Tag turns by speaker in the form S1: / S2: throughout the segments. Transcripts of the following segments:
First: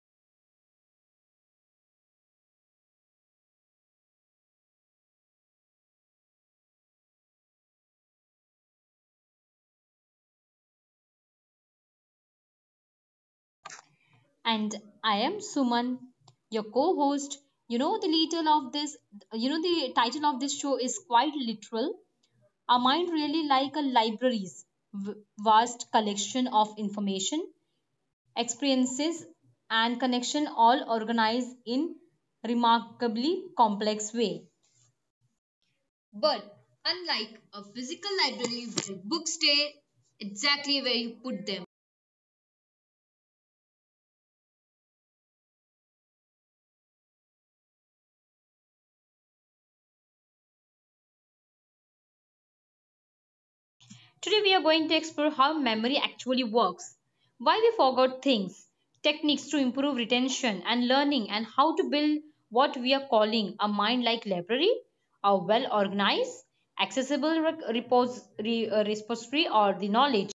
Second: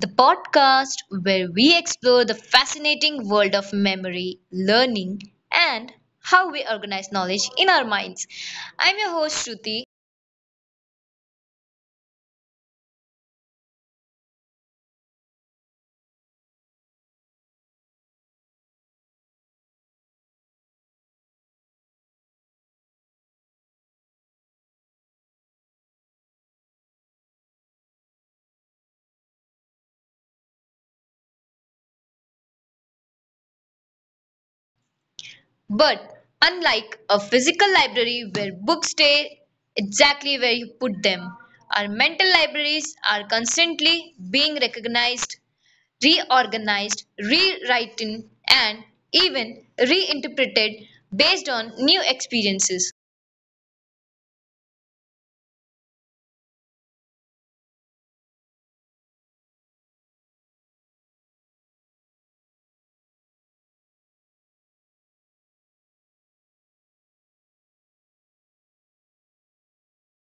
S1: the podcast where we explore the fascinating world of memory, learning, and how we organize knowledge in our minds. I'm your host, Shruti.
S2: And I am Suman, your co host. You know, the title of this, you know, the title of this show is quite literal. Our mind really like a library's vast collection of information, experiences, and connection all organized in remarkably complex way.
S1: But
S2: But
S1: unlike a
S2: unlike a
S1: physical
S2: physical
S1: library where
S2: library where
S1: books
S2: books
S1: stay
S2: stay
S1: exactly where you
S2: exactly where
S1: put
S2: you put
S1: them,
S2: them,
S1: our mental libraries are constantly being recognized, reorganized, rewritten, and even reinterpreted based on new experiences.
S2: today, we are going to explore how memory actually works, why we forgot things, techniques to improve retention and learning, and how to build what we are calling a mind like library, a well organized, accessible repository, or the knowledge.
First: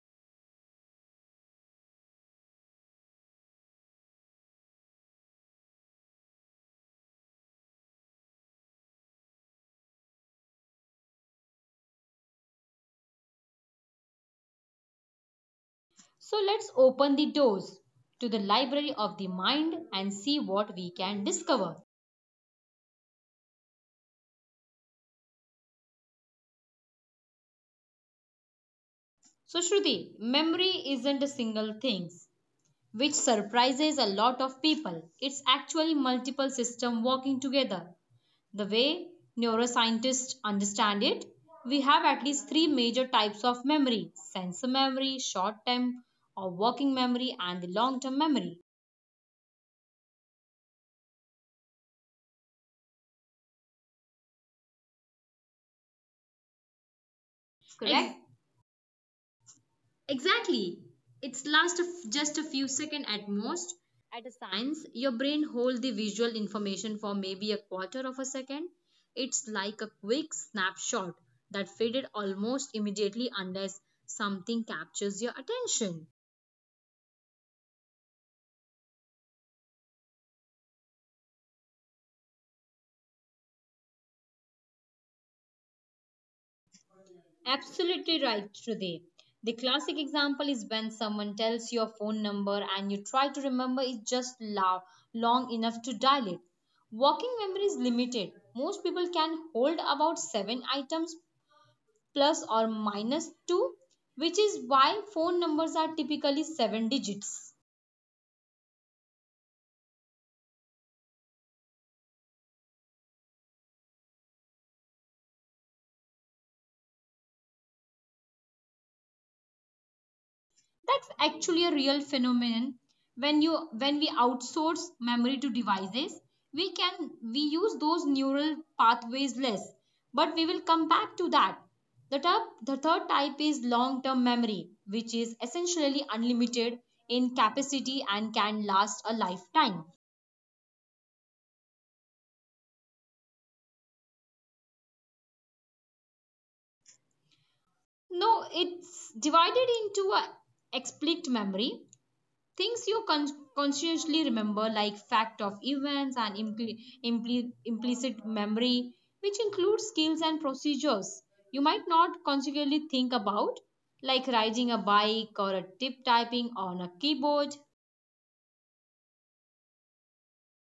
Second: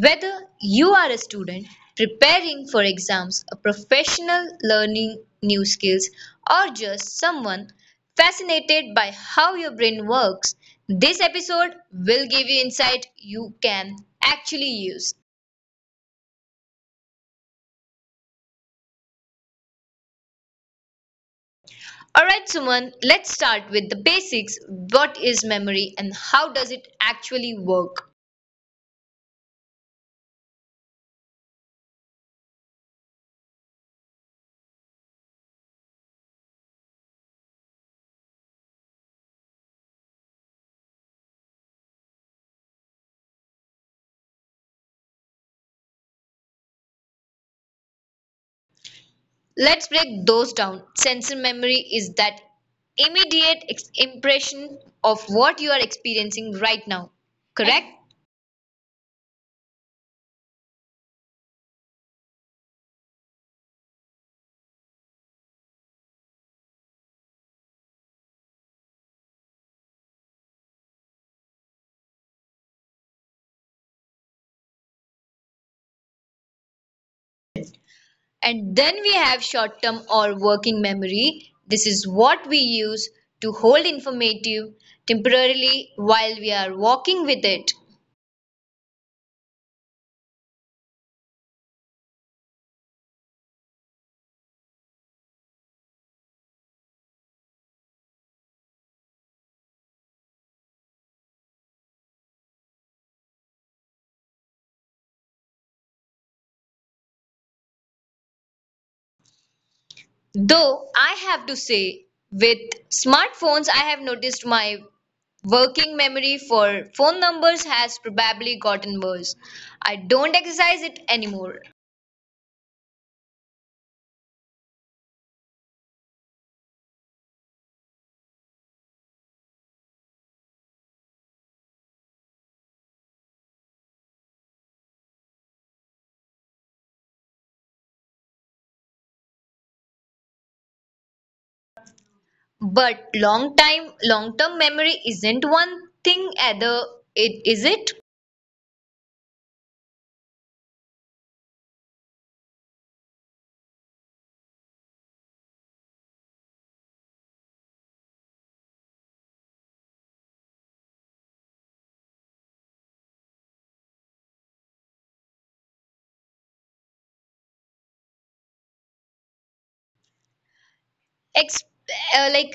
S1: Whether you are a student preparing for exams, a professional learning new skills, or just someone fascinated by how your brain works, this episode will give you insight you can actually use.
S2: So, let's open the doors to the library of the mind and see what we can discover.
S1: Alright, Suman, let's start with the basics. What is memory and how does it actually work?
S2: So, Shruti, memory isn't a single thing, which surprises a lot of people. It's actually multiple systems working together. The way neuroscientists understand it, we have at least three major types of memory sensor memory, short term or working memory, and the long term memory.
S1: Let's break those down. Sensory memory is that immediate impression of what you are experiencing right now, correct?
S2: Correct? Exactly. It's last just a few seconds at most. At a science, your brain holds the visual information for maybe a quarter of a second. It's like a quick snapshot that faded almost immediately unless something captures your attention.
S1: And then we have short term or working memory. This is what we use to hold informative temporarily while we are walking with it.
S2: Absolutely right, Shruti. The classic example is when someone tells your phone number and you try to remember it long enough to dial it. Walking memory is limited. Most people can hold about 7 items plus or minus 2, which is why phone numbers are typically 7 digits.
S1: Though I have to say, with smartphones, I have noticed my working memory for phone numbers has probably gotten worse. I don't exercise it anymore.
S2: That's actually a real phenomenon when we outsource memory to devices we use those neural pathways less, but we will come back to that. The third type is long term memory, which is essentially unlimited in capacity and can last a lifetime.
S1: But long-term memory isn't one thing either, it is it?
S2: No, it's divided into a explicit memory. Things you consciously remember, like fact of events, and implicit memory, which includes skills and procedures you might not consciously think about, like riding a bike or a tip typing on a keyboard.
S1: Ex like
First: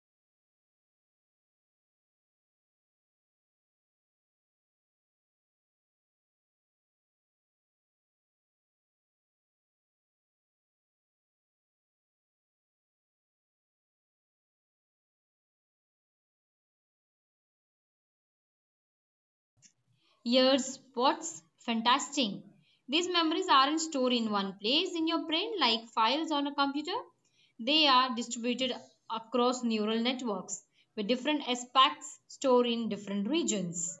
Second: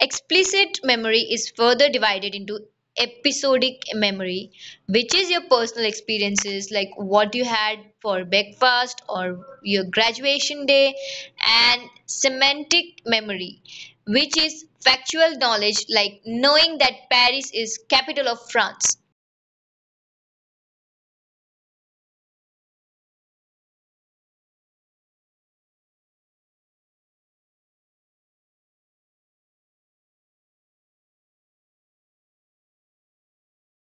S1: explicit memory is further divided into episodic memory, which is your personal experiences, like what you had for breakfast or your graduation day, and semantic memory, which is factual knowledge, like knowing that Paris is capital of France.
S2: Years, what's fantastic. These memories aren't stored in one place in your brain like files on a computer. They are distributed across neural networks with different aspects stored in different regions.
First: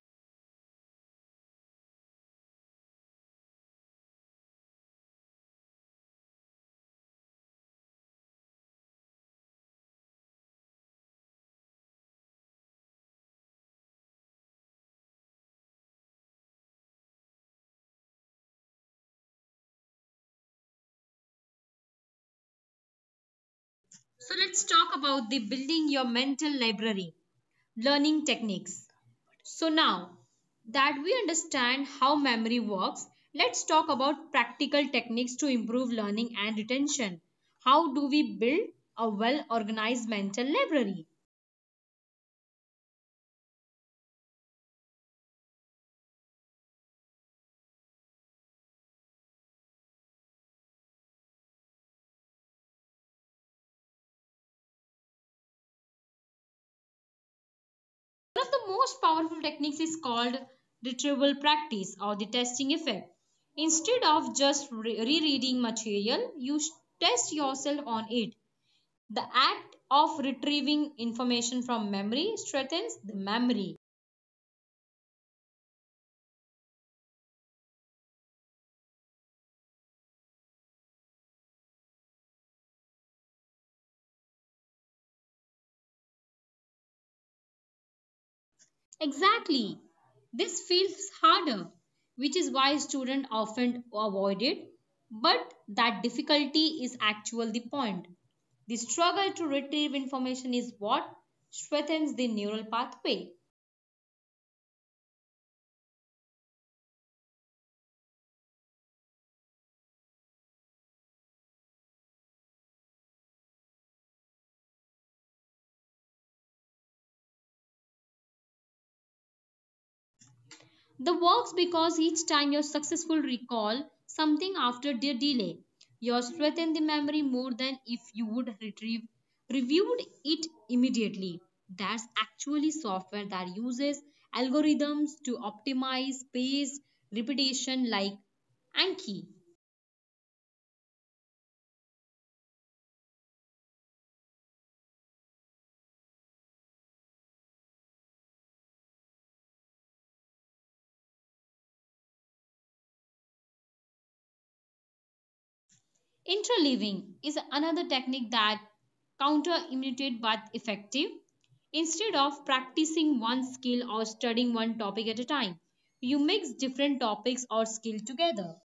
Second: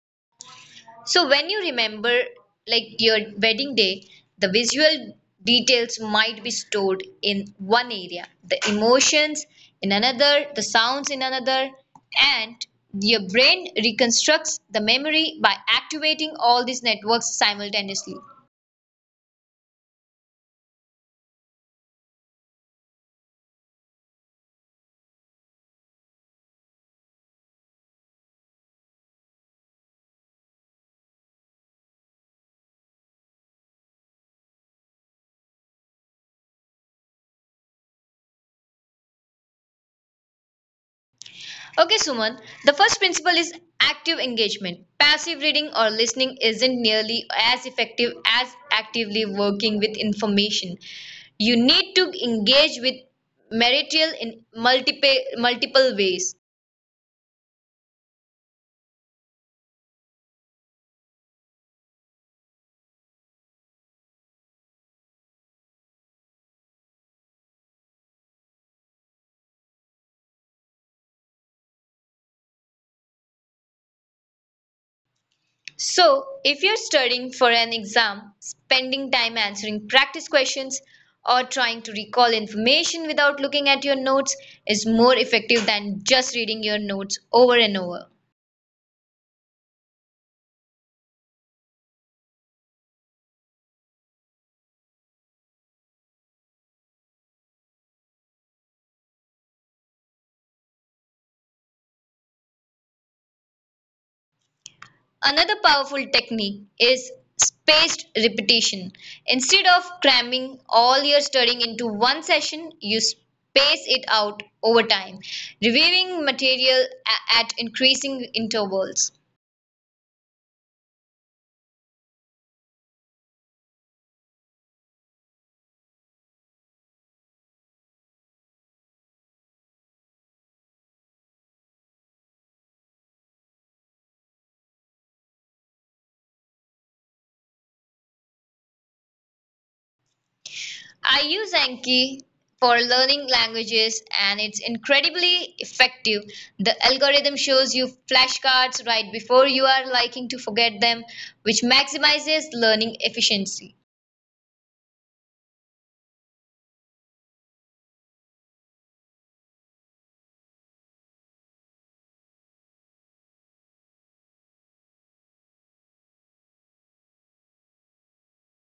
S1: So when you remember like your wedding day, the visual details might be stored in one area, the emotions in another, the sounds in another, and your brain reconstructs the memory by activating all these networks simultaneously.
S2: So let's talk about the building your mental library learning techniques. So now that we understand how memory works, let's talk about practical techniques to improve learning and retention. How do we build a well organized mental library?
S1: Okay, Suman, the first principle is active engagement. Passive reading or listening isn't nearly as effective as actively working with information. You need to engage with material in multiple ways.
S2: One of the most powerful techniques is called retrieval practice or the testing effect. Instead of just rereading material, you test yourself on it. The act of retrieving information from memory strengthens the memory.
S1: So, if you're studying for an exam, spending time answering practice questions, or trying to recall information without looking at your notes is more effective than just reading your notes over and over.
S2: Exactly. This feels harder, which is why students often avoid it. But that difficulty is actually the point. The struggle to retrieve information is what strengthens the neural pathway.
S1: Another powerful technique is spaced repetition. Instead of cramming all your studying into one session, you space it out over time, reviewing material at increasing intervals.
S2: The works because each time your successful recall something after their delay, you strengthen the memory more than if you would retrieve reviewed it immediately. That's actually software that uses algorithms to optimize spaced repetition, like Anki.
S1: I use Anki for learning languages, and it's incredibly effective. The algorithm shows you flashcards right before you are likely to forget them, which maximizes learning efficiency.
S2: Interleaving is another technique that counterintuitive but effective. Instead of practicing one skill or studying one topic at a time, you mix different topics or skill together.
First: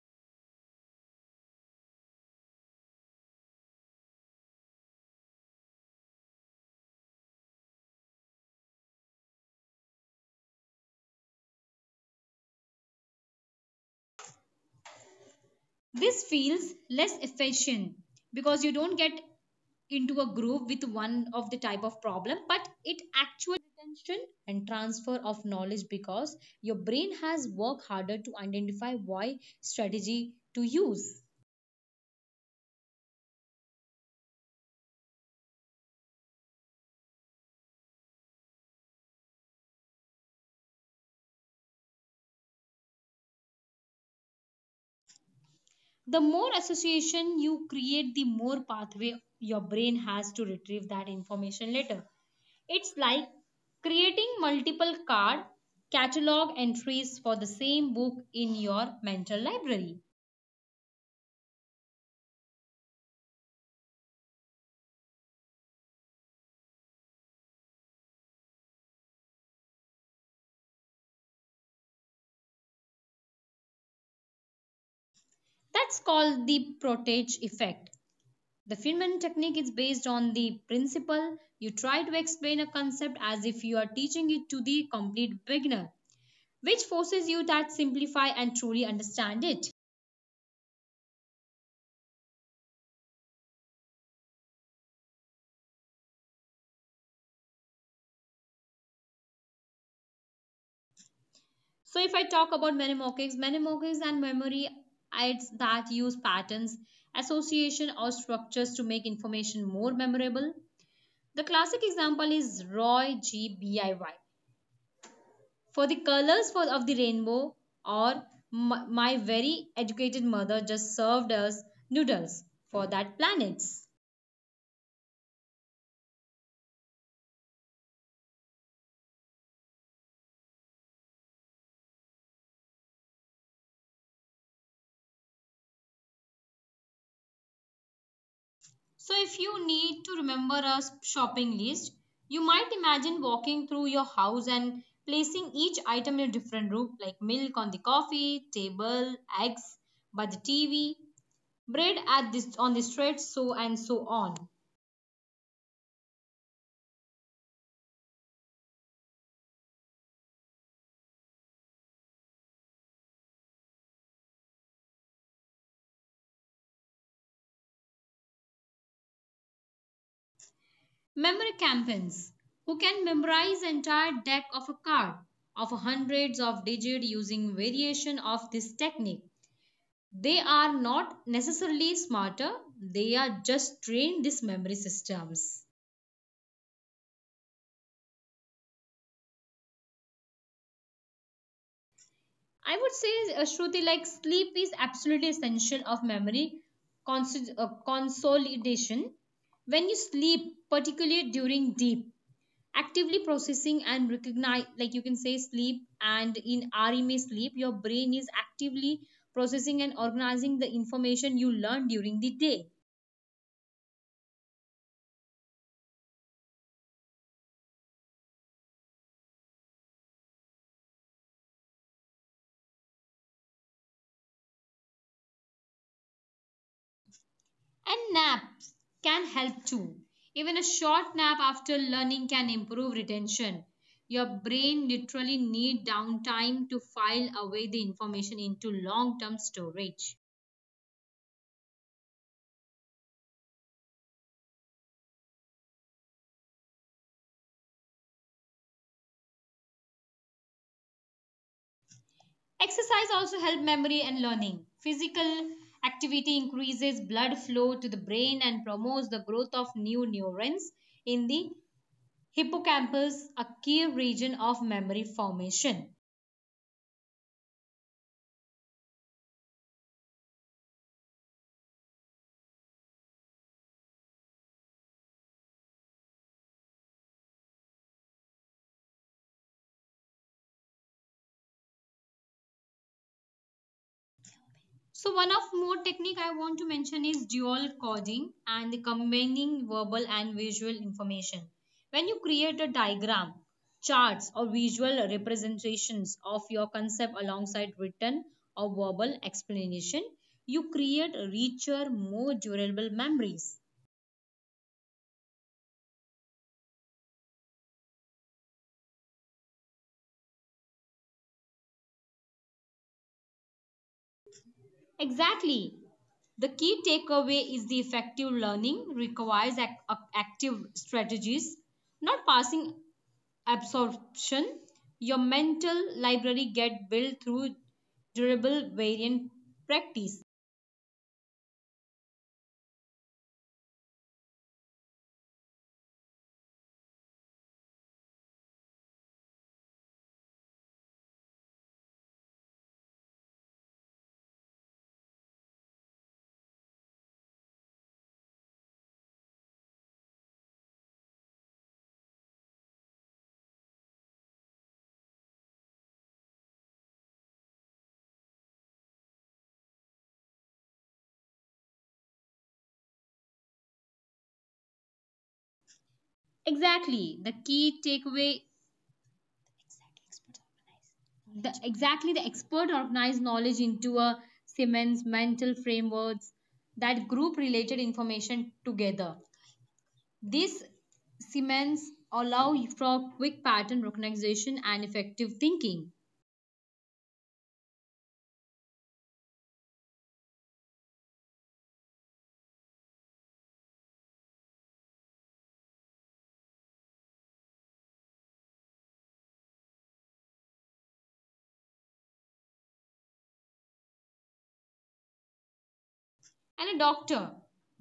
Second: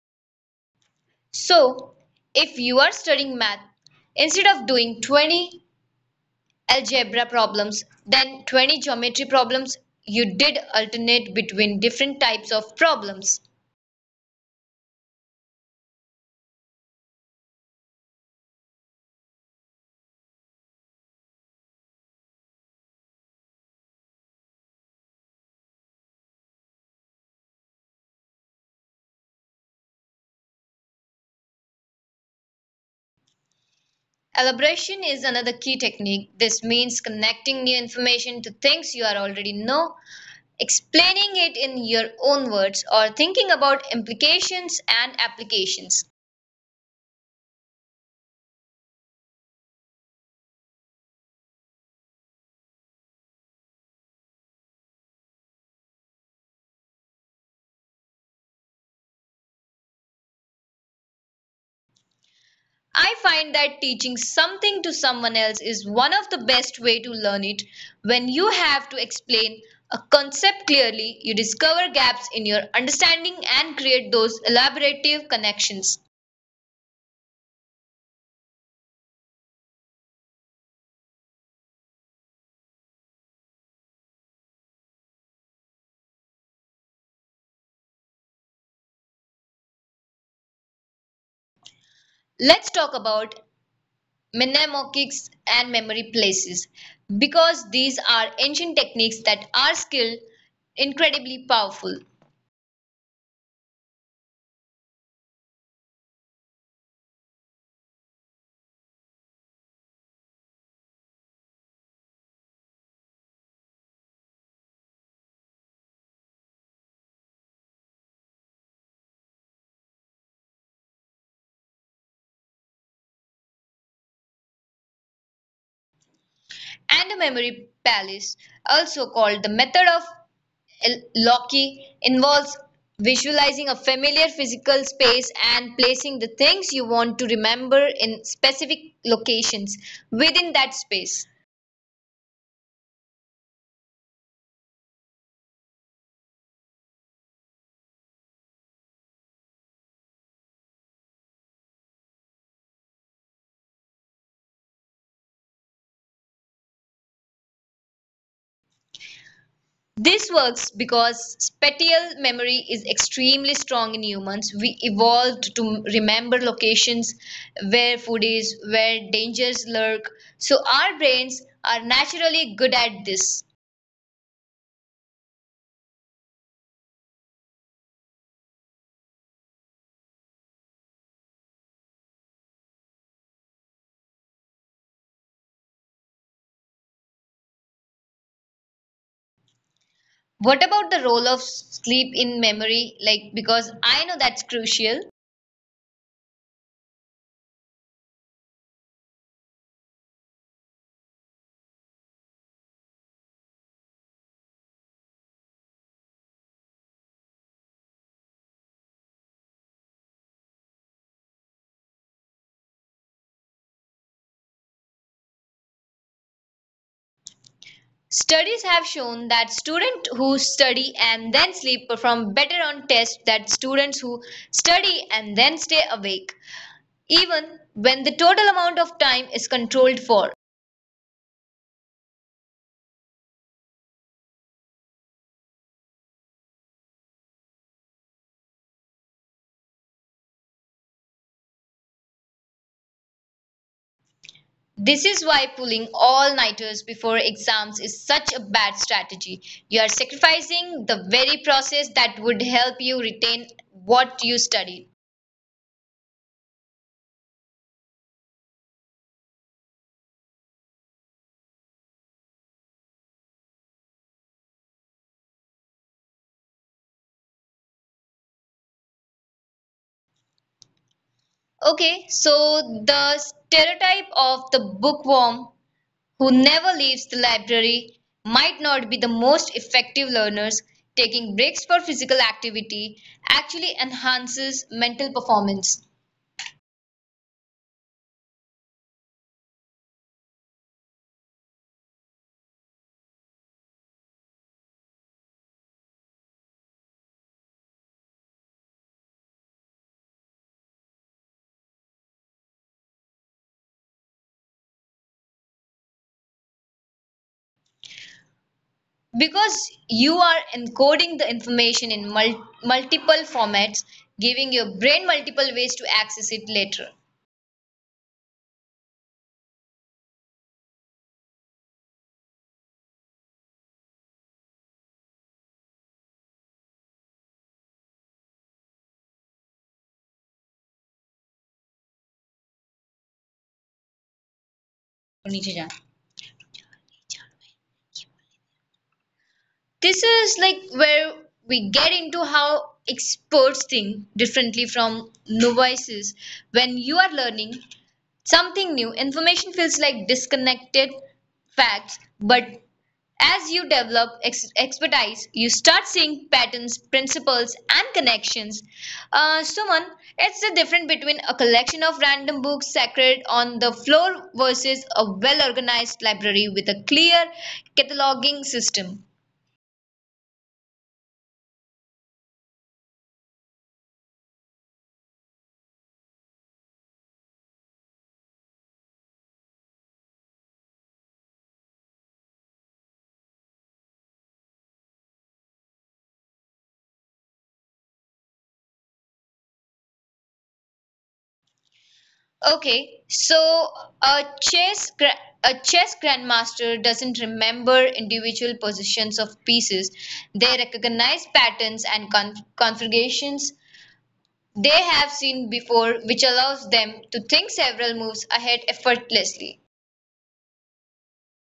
S1: So, if you are studying math, instead of doing 20 algebra problems, then 20 geometry problems, you did alternate between different types of problems.
S2: This feels less efficient because you don't get into a groove with one of the type of problem, but it actually retention and transfer of knowledge because your brain has worked harder to identify why strategy to use.
S1: Elaboration is another key technique. This means connecting new information to things you are already know, explaining it in your own words, or thinking about implications and applications.
S2: The more association you create, the more pathway your brain has to retrieve that information later. It's like creating multiple card catalog entries for the same book in your mental library.
S1: I find that teaching something to someone else is one of the best way to learn it. When you have to explain a concept clearly, you discover gaps in your understanding and create those elaborative connections.
S2: That's called the Protege effect. The Feynman technique is based on the principle you try to explain a concept as if you are teaching it to the complete beginner, which forces you to simplify and truly understand it.
S1: Let's talk about mnemonics and memory places because these are ancient techniques that are still incredibly powerful.
S2: So if I talk about mnemonics, mnemonics and memory aids that use patterns, association or structures to make information more memorable. The classic example is Roy G. B. I. Y. for the colors for, of the rainbow, or my very educated mother just served us noodles for that planets.
S1: And the memory palace, also called the method of Loki, involves visualizing a familiar physical space and placing the things you want to remember in specific locations within that space.
S2: So, if you need to remember a shopping list, you might imagine walking through your house and placing each item in a different room, like milk on the coffee table, eggs by the TV, bread at this on the street, so and so on.
S1: This works because spatial memory is extremely strong in humans. We evolved to remember locations where food is, where dangers lurk. So our brains are naturally good at this.
S2: Memory campaigns who can memorize entire deck of a card of hundreds of digits using variation of this technique. They are not necessarily smarter; they are just trained these memory systems.
S1: What about the role of sleep in memory? Like, because I know that's crucial.
S2: I would say, Shruti, like sleep is absolutely essential of memory consolidation. When you sleep, particularly during deep, actively processing and recognize, like you can say sleep and in REM sleep, your brain is actively processing and organizing the information you learn during the day.
S1: Studies have shown that students who study and then sleep perform better on tests than students who study and then stay awake, even when the total amount of time is controlled for.
S2: And naps can help too. Even a short nap after learning can improve retention. Your brain literally needs downtime to file away the information into long-term storage.
S1: This is why pulling all nighters before exams is such a bad strategy. You are sacrificing the very process that would help you retain what you studied.
S2: Exercise also helps memory and learning. Physical activity increases blood flow to the brain and promotes the growth of new neurons in the hippocampus, a key region of memory formation.
S1: Okay, so the stereotype of the bookworm who never leaves the library might not be the most effective learners. Taking breaks for physical activity actually enhances mental performance
S2: So one of more technique I want to mention is dual coding and combining verbal and visual information. When you create a diagram, charts or visual representations of your concept alongside written or verbal explanation, you create richer, more durable memories.
S1: because you are encoding the information in multiple formats, giving your brain multiple ways to access it later.
S2: Exactly. The key takeaway is the effective learning requires active strategies, not passing absorption. Your mental library get built through durable variant practice.
S1: नीचे जाएँ. This is like where we get into how experts think differently from novices. When you are learning, something new, information feels like disconnected facts, but as you develop expertise, you start seeing patterns, principles, and connections. Suman, it's the difference between a collection of random books sacred on the floor versus a well organized library with a clear cataloging system.
S2: Exactly the key takeaway the, Exactly, the expert organized knowledge into a Siemens mental frameworks that group related information together. This Siemens allow for quick pattern recognition and effective thinking.
S1: Okay, so a chess grandmaster doesn't remember individual positions of pieces. They recognize patterns and configurations they have seen before, which allows them to think several moves ahead effortlessly.
S2: And a doctor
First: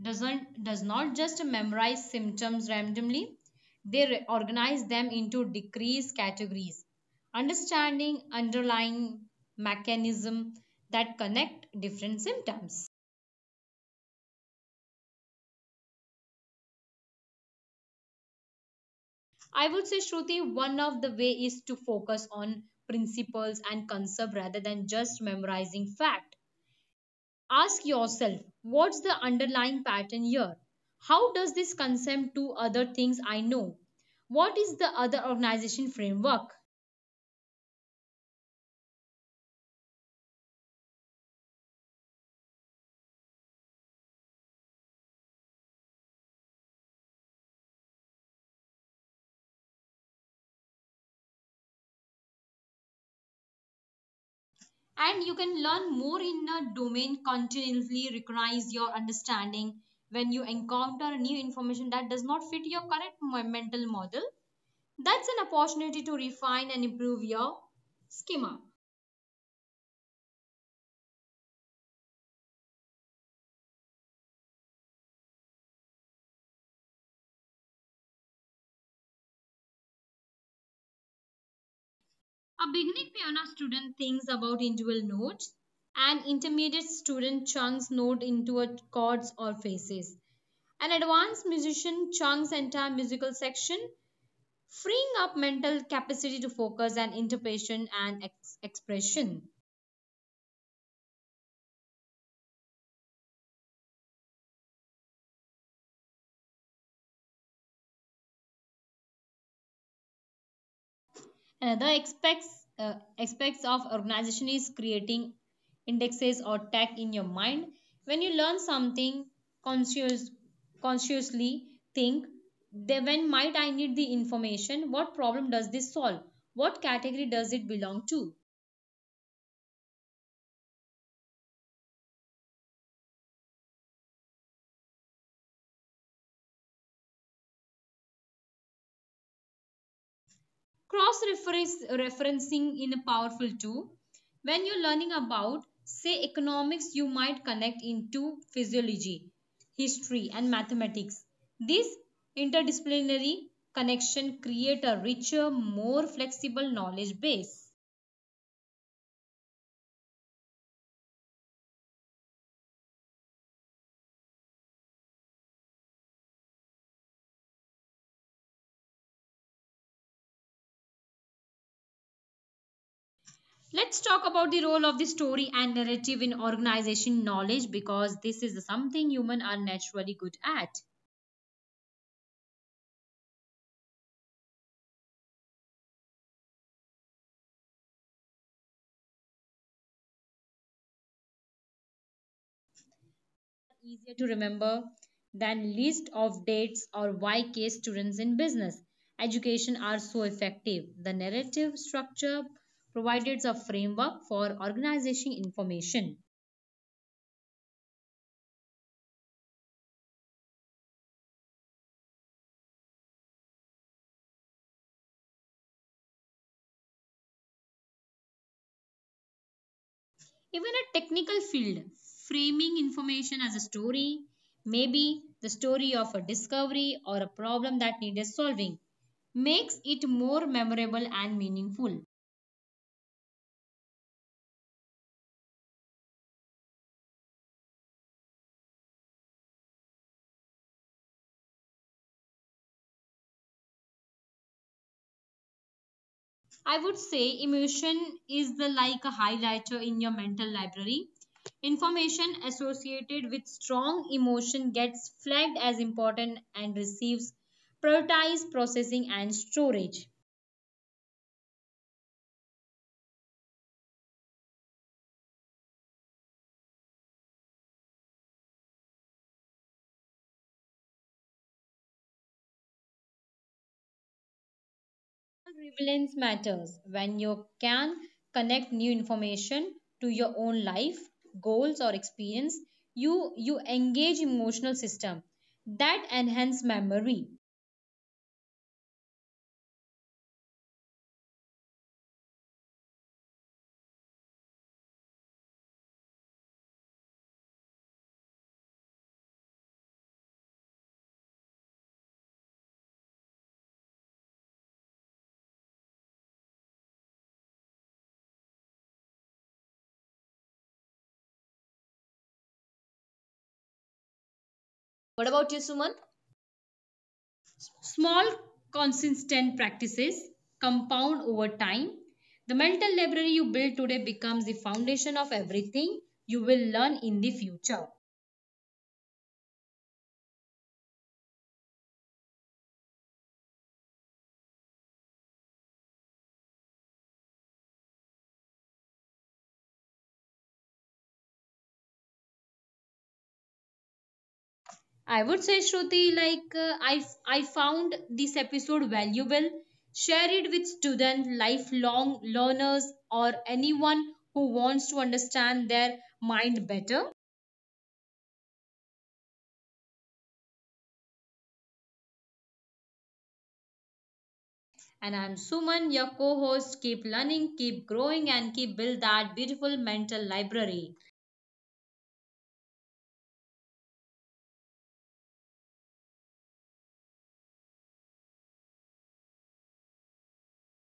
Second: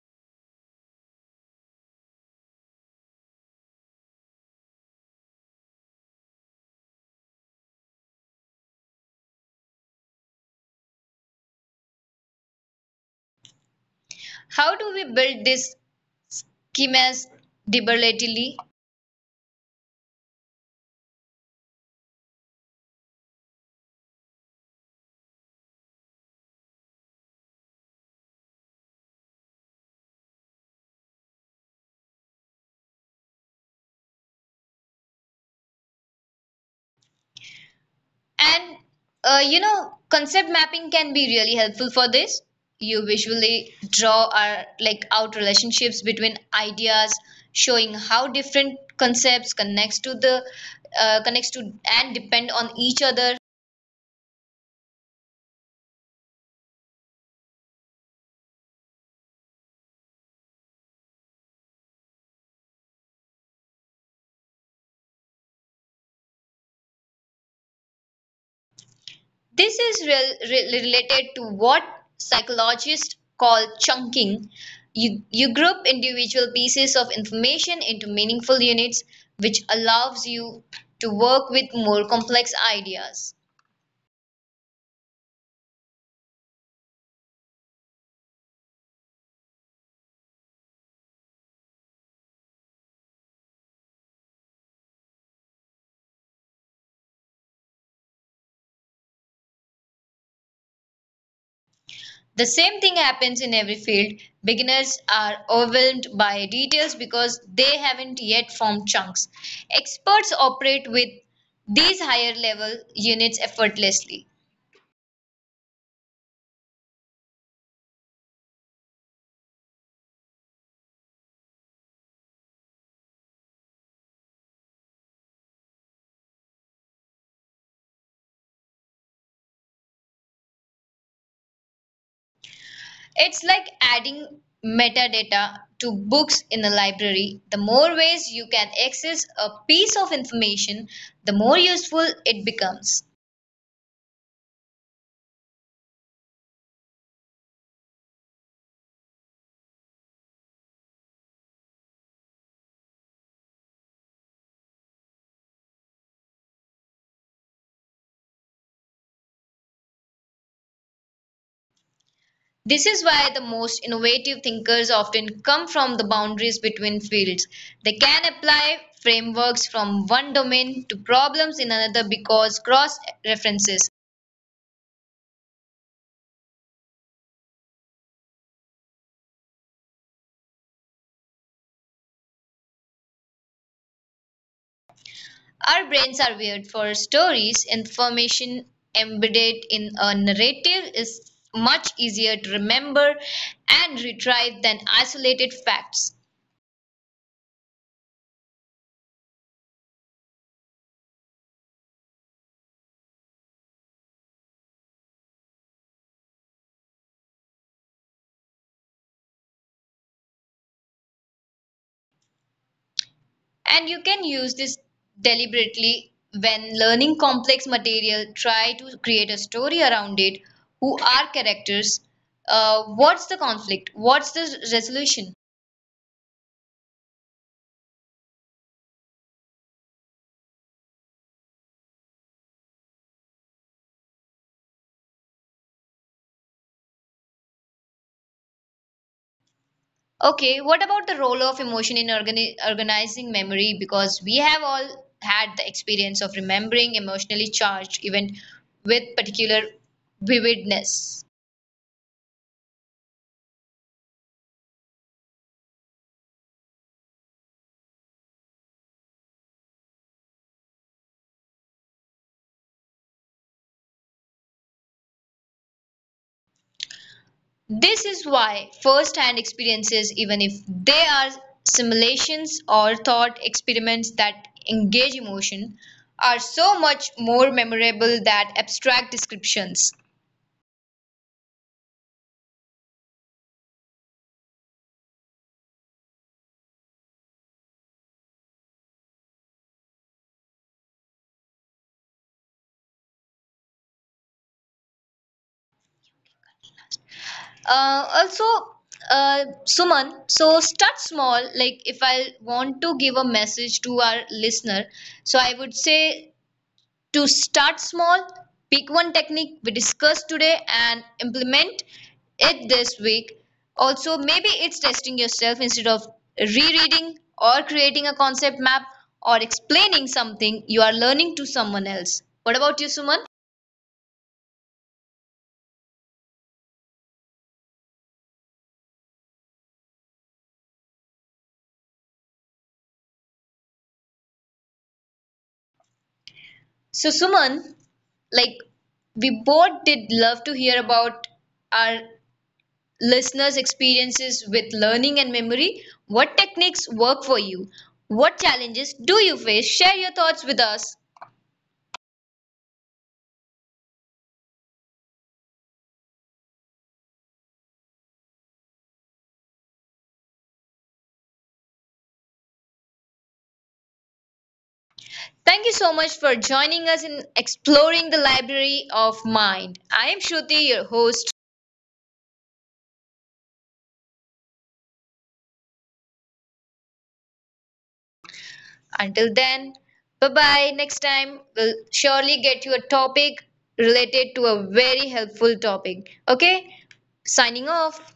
S2: does not just memorize symptoms randomly. They organize them into decrease categories, understanding underlying mechanism that connect different symptoms.
S1: How do we build this schemas deliberately?
S2: I would say, Shruti, one of the way is to focus on principles and concept rather than just memorizing fact. Ask yourself, what's the underlying pattern here? How does this concept to other things I know? What is the other organization framework?
S1: And you know, concept mapping can be really helpful for this. You visually draw our, like out relationships between ideas, showing how different concepts connects to uh, connects to and depend on each other.
S2: And you can learn more in a domain continuously recognize your understanding when you encounter new information that does not fit your current mental model. That's an opportunity to refine and improve your schema.
S1: This is related to what psychologists call chunking. You group individual pieces of information into meaningful units, which allows you to work with more complex ideas.
S2: A beginning piano student thinks about individual notes. An intermediate student chunks notes into chords or phrases. An advanced musician chunks entire musical section, freeing up mental capacity to focus and interpretation and expression.
S1: The same thing happens in every field. Beginners are overwhelmed by details because they haven't yet formed chunks. Experts operate with these higher level units effortlessly.
S2: Another aspects of organization is creating indexes or tag in your mind. When you learn something conscious, consciously think, then when might I need the information? What problem does this solve? What category does it belong to?
S1: It's like adding metadata to books in a library. The more ways you can access a piece of information, the more useful it becomes.
S2: Cross referencing in a powerful too. When you're learning about say economics, you might connect into physiology, history and mathematics. This interdisciplinary connection creates a richer, more flexible knowledge base.
S1: This is why the most innovative thinkers often come from the boundaries between fields. They can apply frameworks from one domain to problems in another because cross references.
S2: Let's talk about the role of the story and narrative in organization knowledge, because this is something humans are naturally good at.
S1: Our brains are wired for stories, information embedded in a narrative is much easier to remember and retrieve than isolated facts.
S2: Easier to remember than list of dates or YK students in business. Education are so effective. The narrative structure provides a framework for organizing information.
S1: And you can use this deliberately when learning complex material, try to create a story around it. Who are characters? What's the conflict? What's the resolution?
S2: Even a technical field, framing information as a story, maybe the story of a discovery or a problem that needed solving, makes it more memorable and meaningful.
S1: Okay, what about the role of emotion in organizing memory? Because we have all had the experience of remembering emotionally charged event with particular vividness.
S2: I would say emotion is the like a highlighter in your mental library. Information associated with strong emotion gets flagged as important and receives prioritized processing and storage.
S1: This is why first hand experiences, even if they are simulations or thought experiments that engage emotion, are so much more memorable than abstract descriptions.
S2: Relevance matters when you can connect new information to your own life, goals or experience. You engage emotional system that enhance memory.
S1: Uh, also, Suman, so start small. Like if I want to give a message to our listener, so I would say to start small, pick one technique we discussed today and implement it this week. Also, maybe it's testing yourself instead of rereading or creating a concept map or explaining something you are learning to someone else. What about you, Suman?
S2: Small, consistent practices compound over time. The mental library you build today becomes the foundation of everything you will learn in the future.
S1: So, Suman, like we both did love to hear about our listeners' experiences with learning and memory. What techniques work for you? What challenges do you face? Share your thoughts with us.
S2: I would say, Shruti, like I found this episode valuable. Share it with students, lifelong learners, or anyone who wants to understand their mind better.
S1: Thank you so much for joining us in exploring the library of mind. I am Shruti, your host.
S2: And I'm Suman, your co host. Keep learning, keep growing, and keep build that beautiful mental library.
S1: Until then, bye bye. Next time, we'll surely get you a topic related to a very helpful topic. Okay, signing off.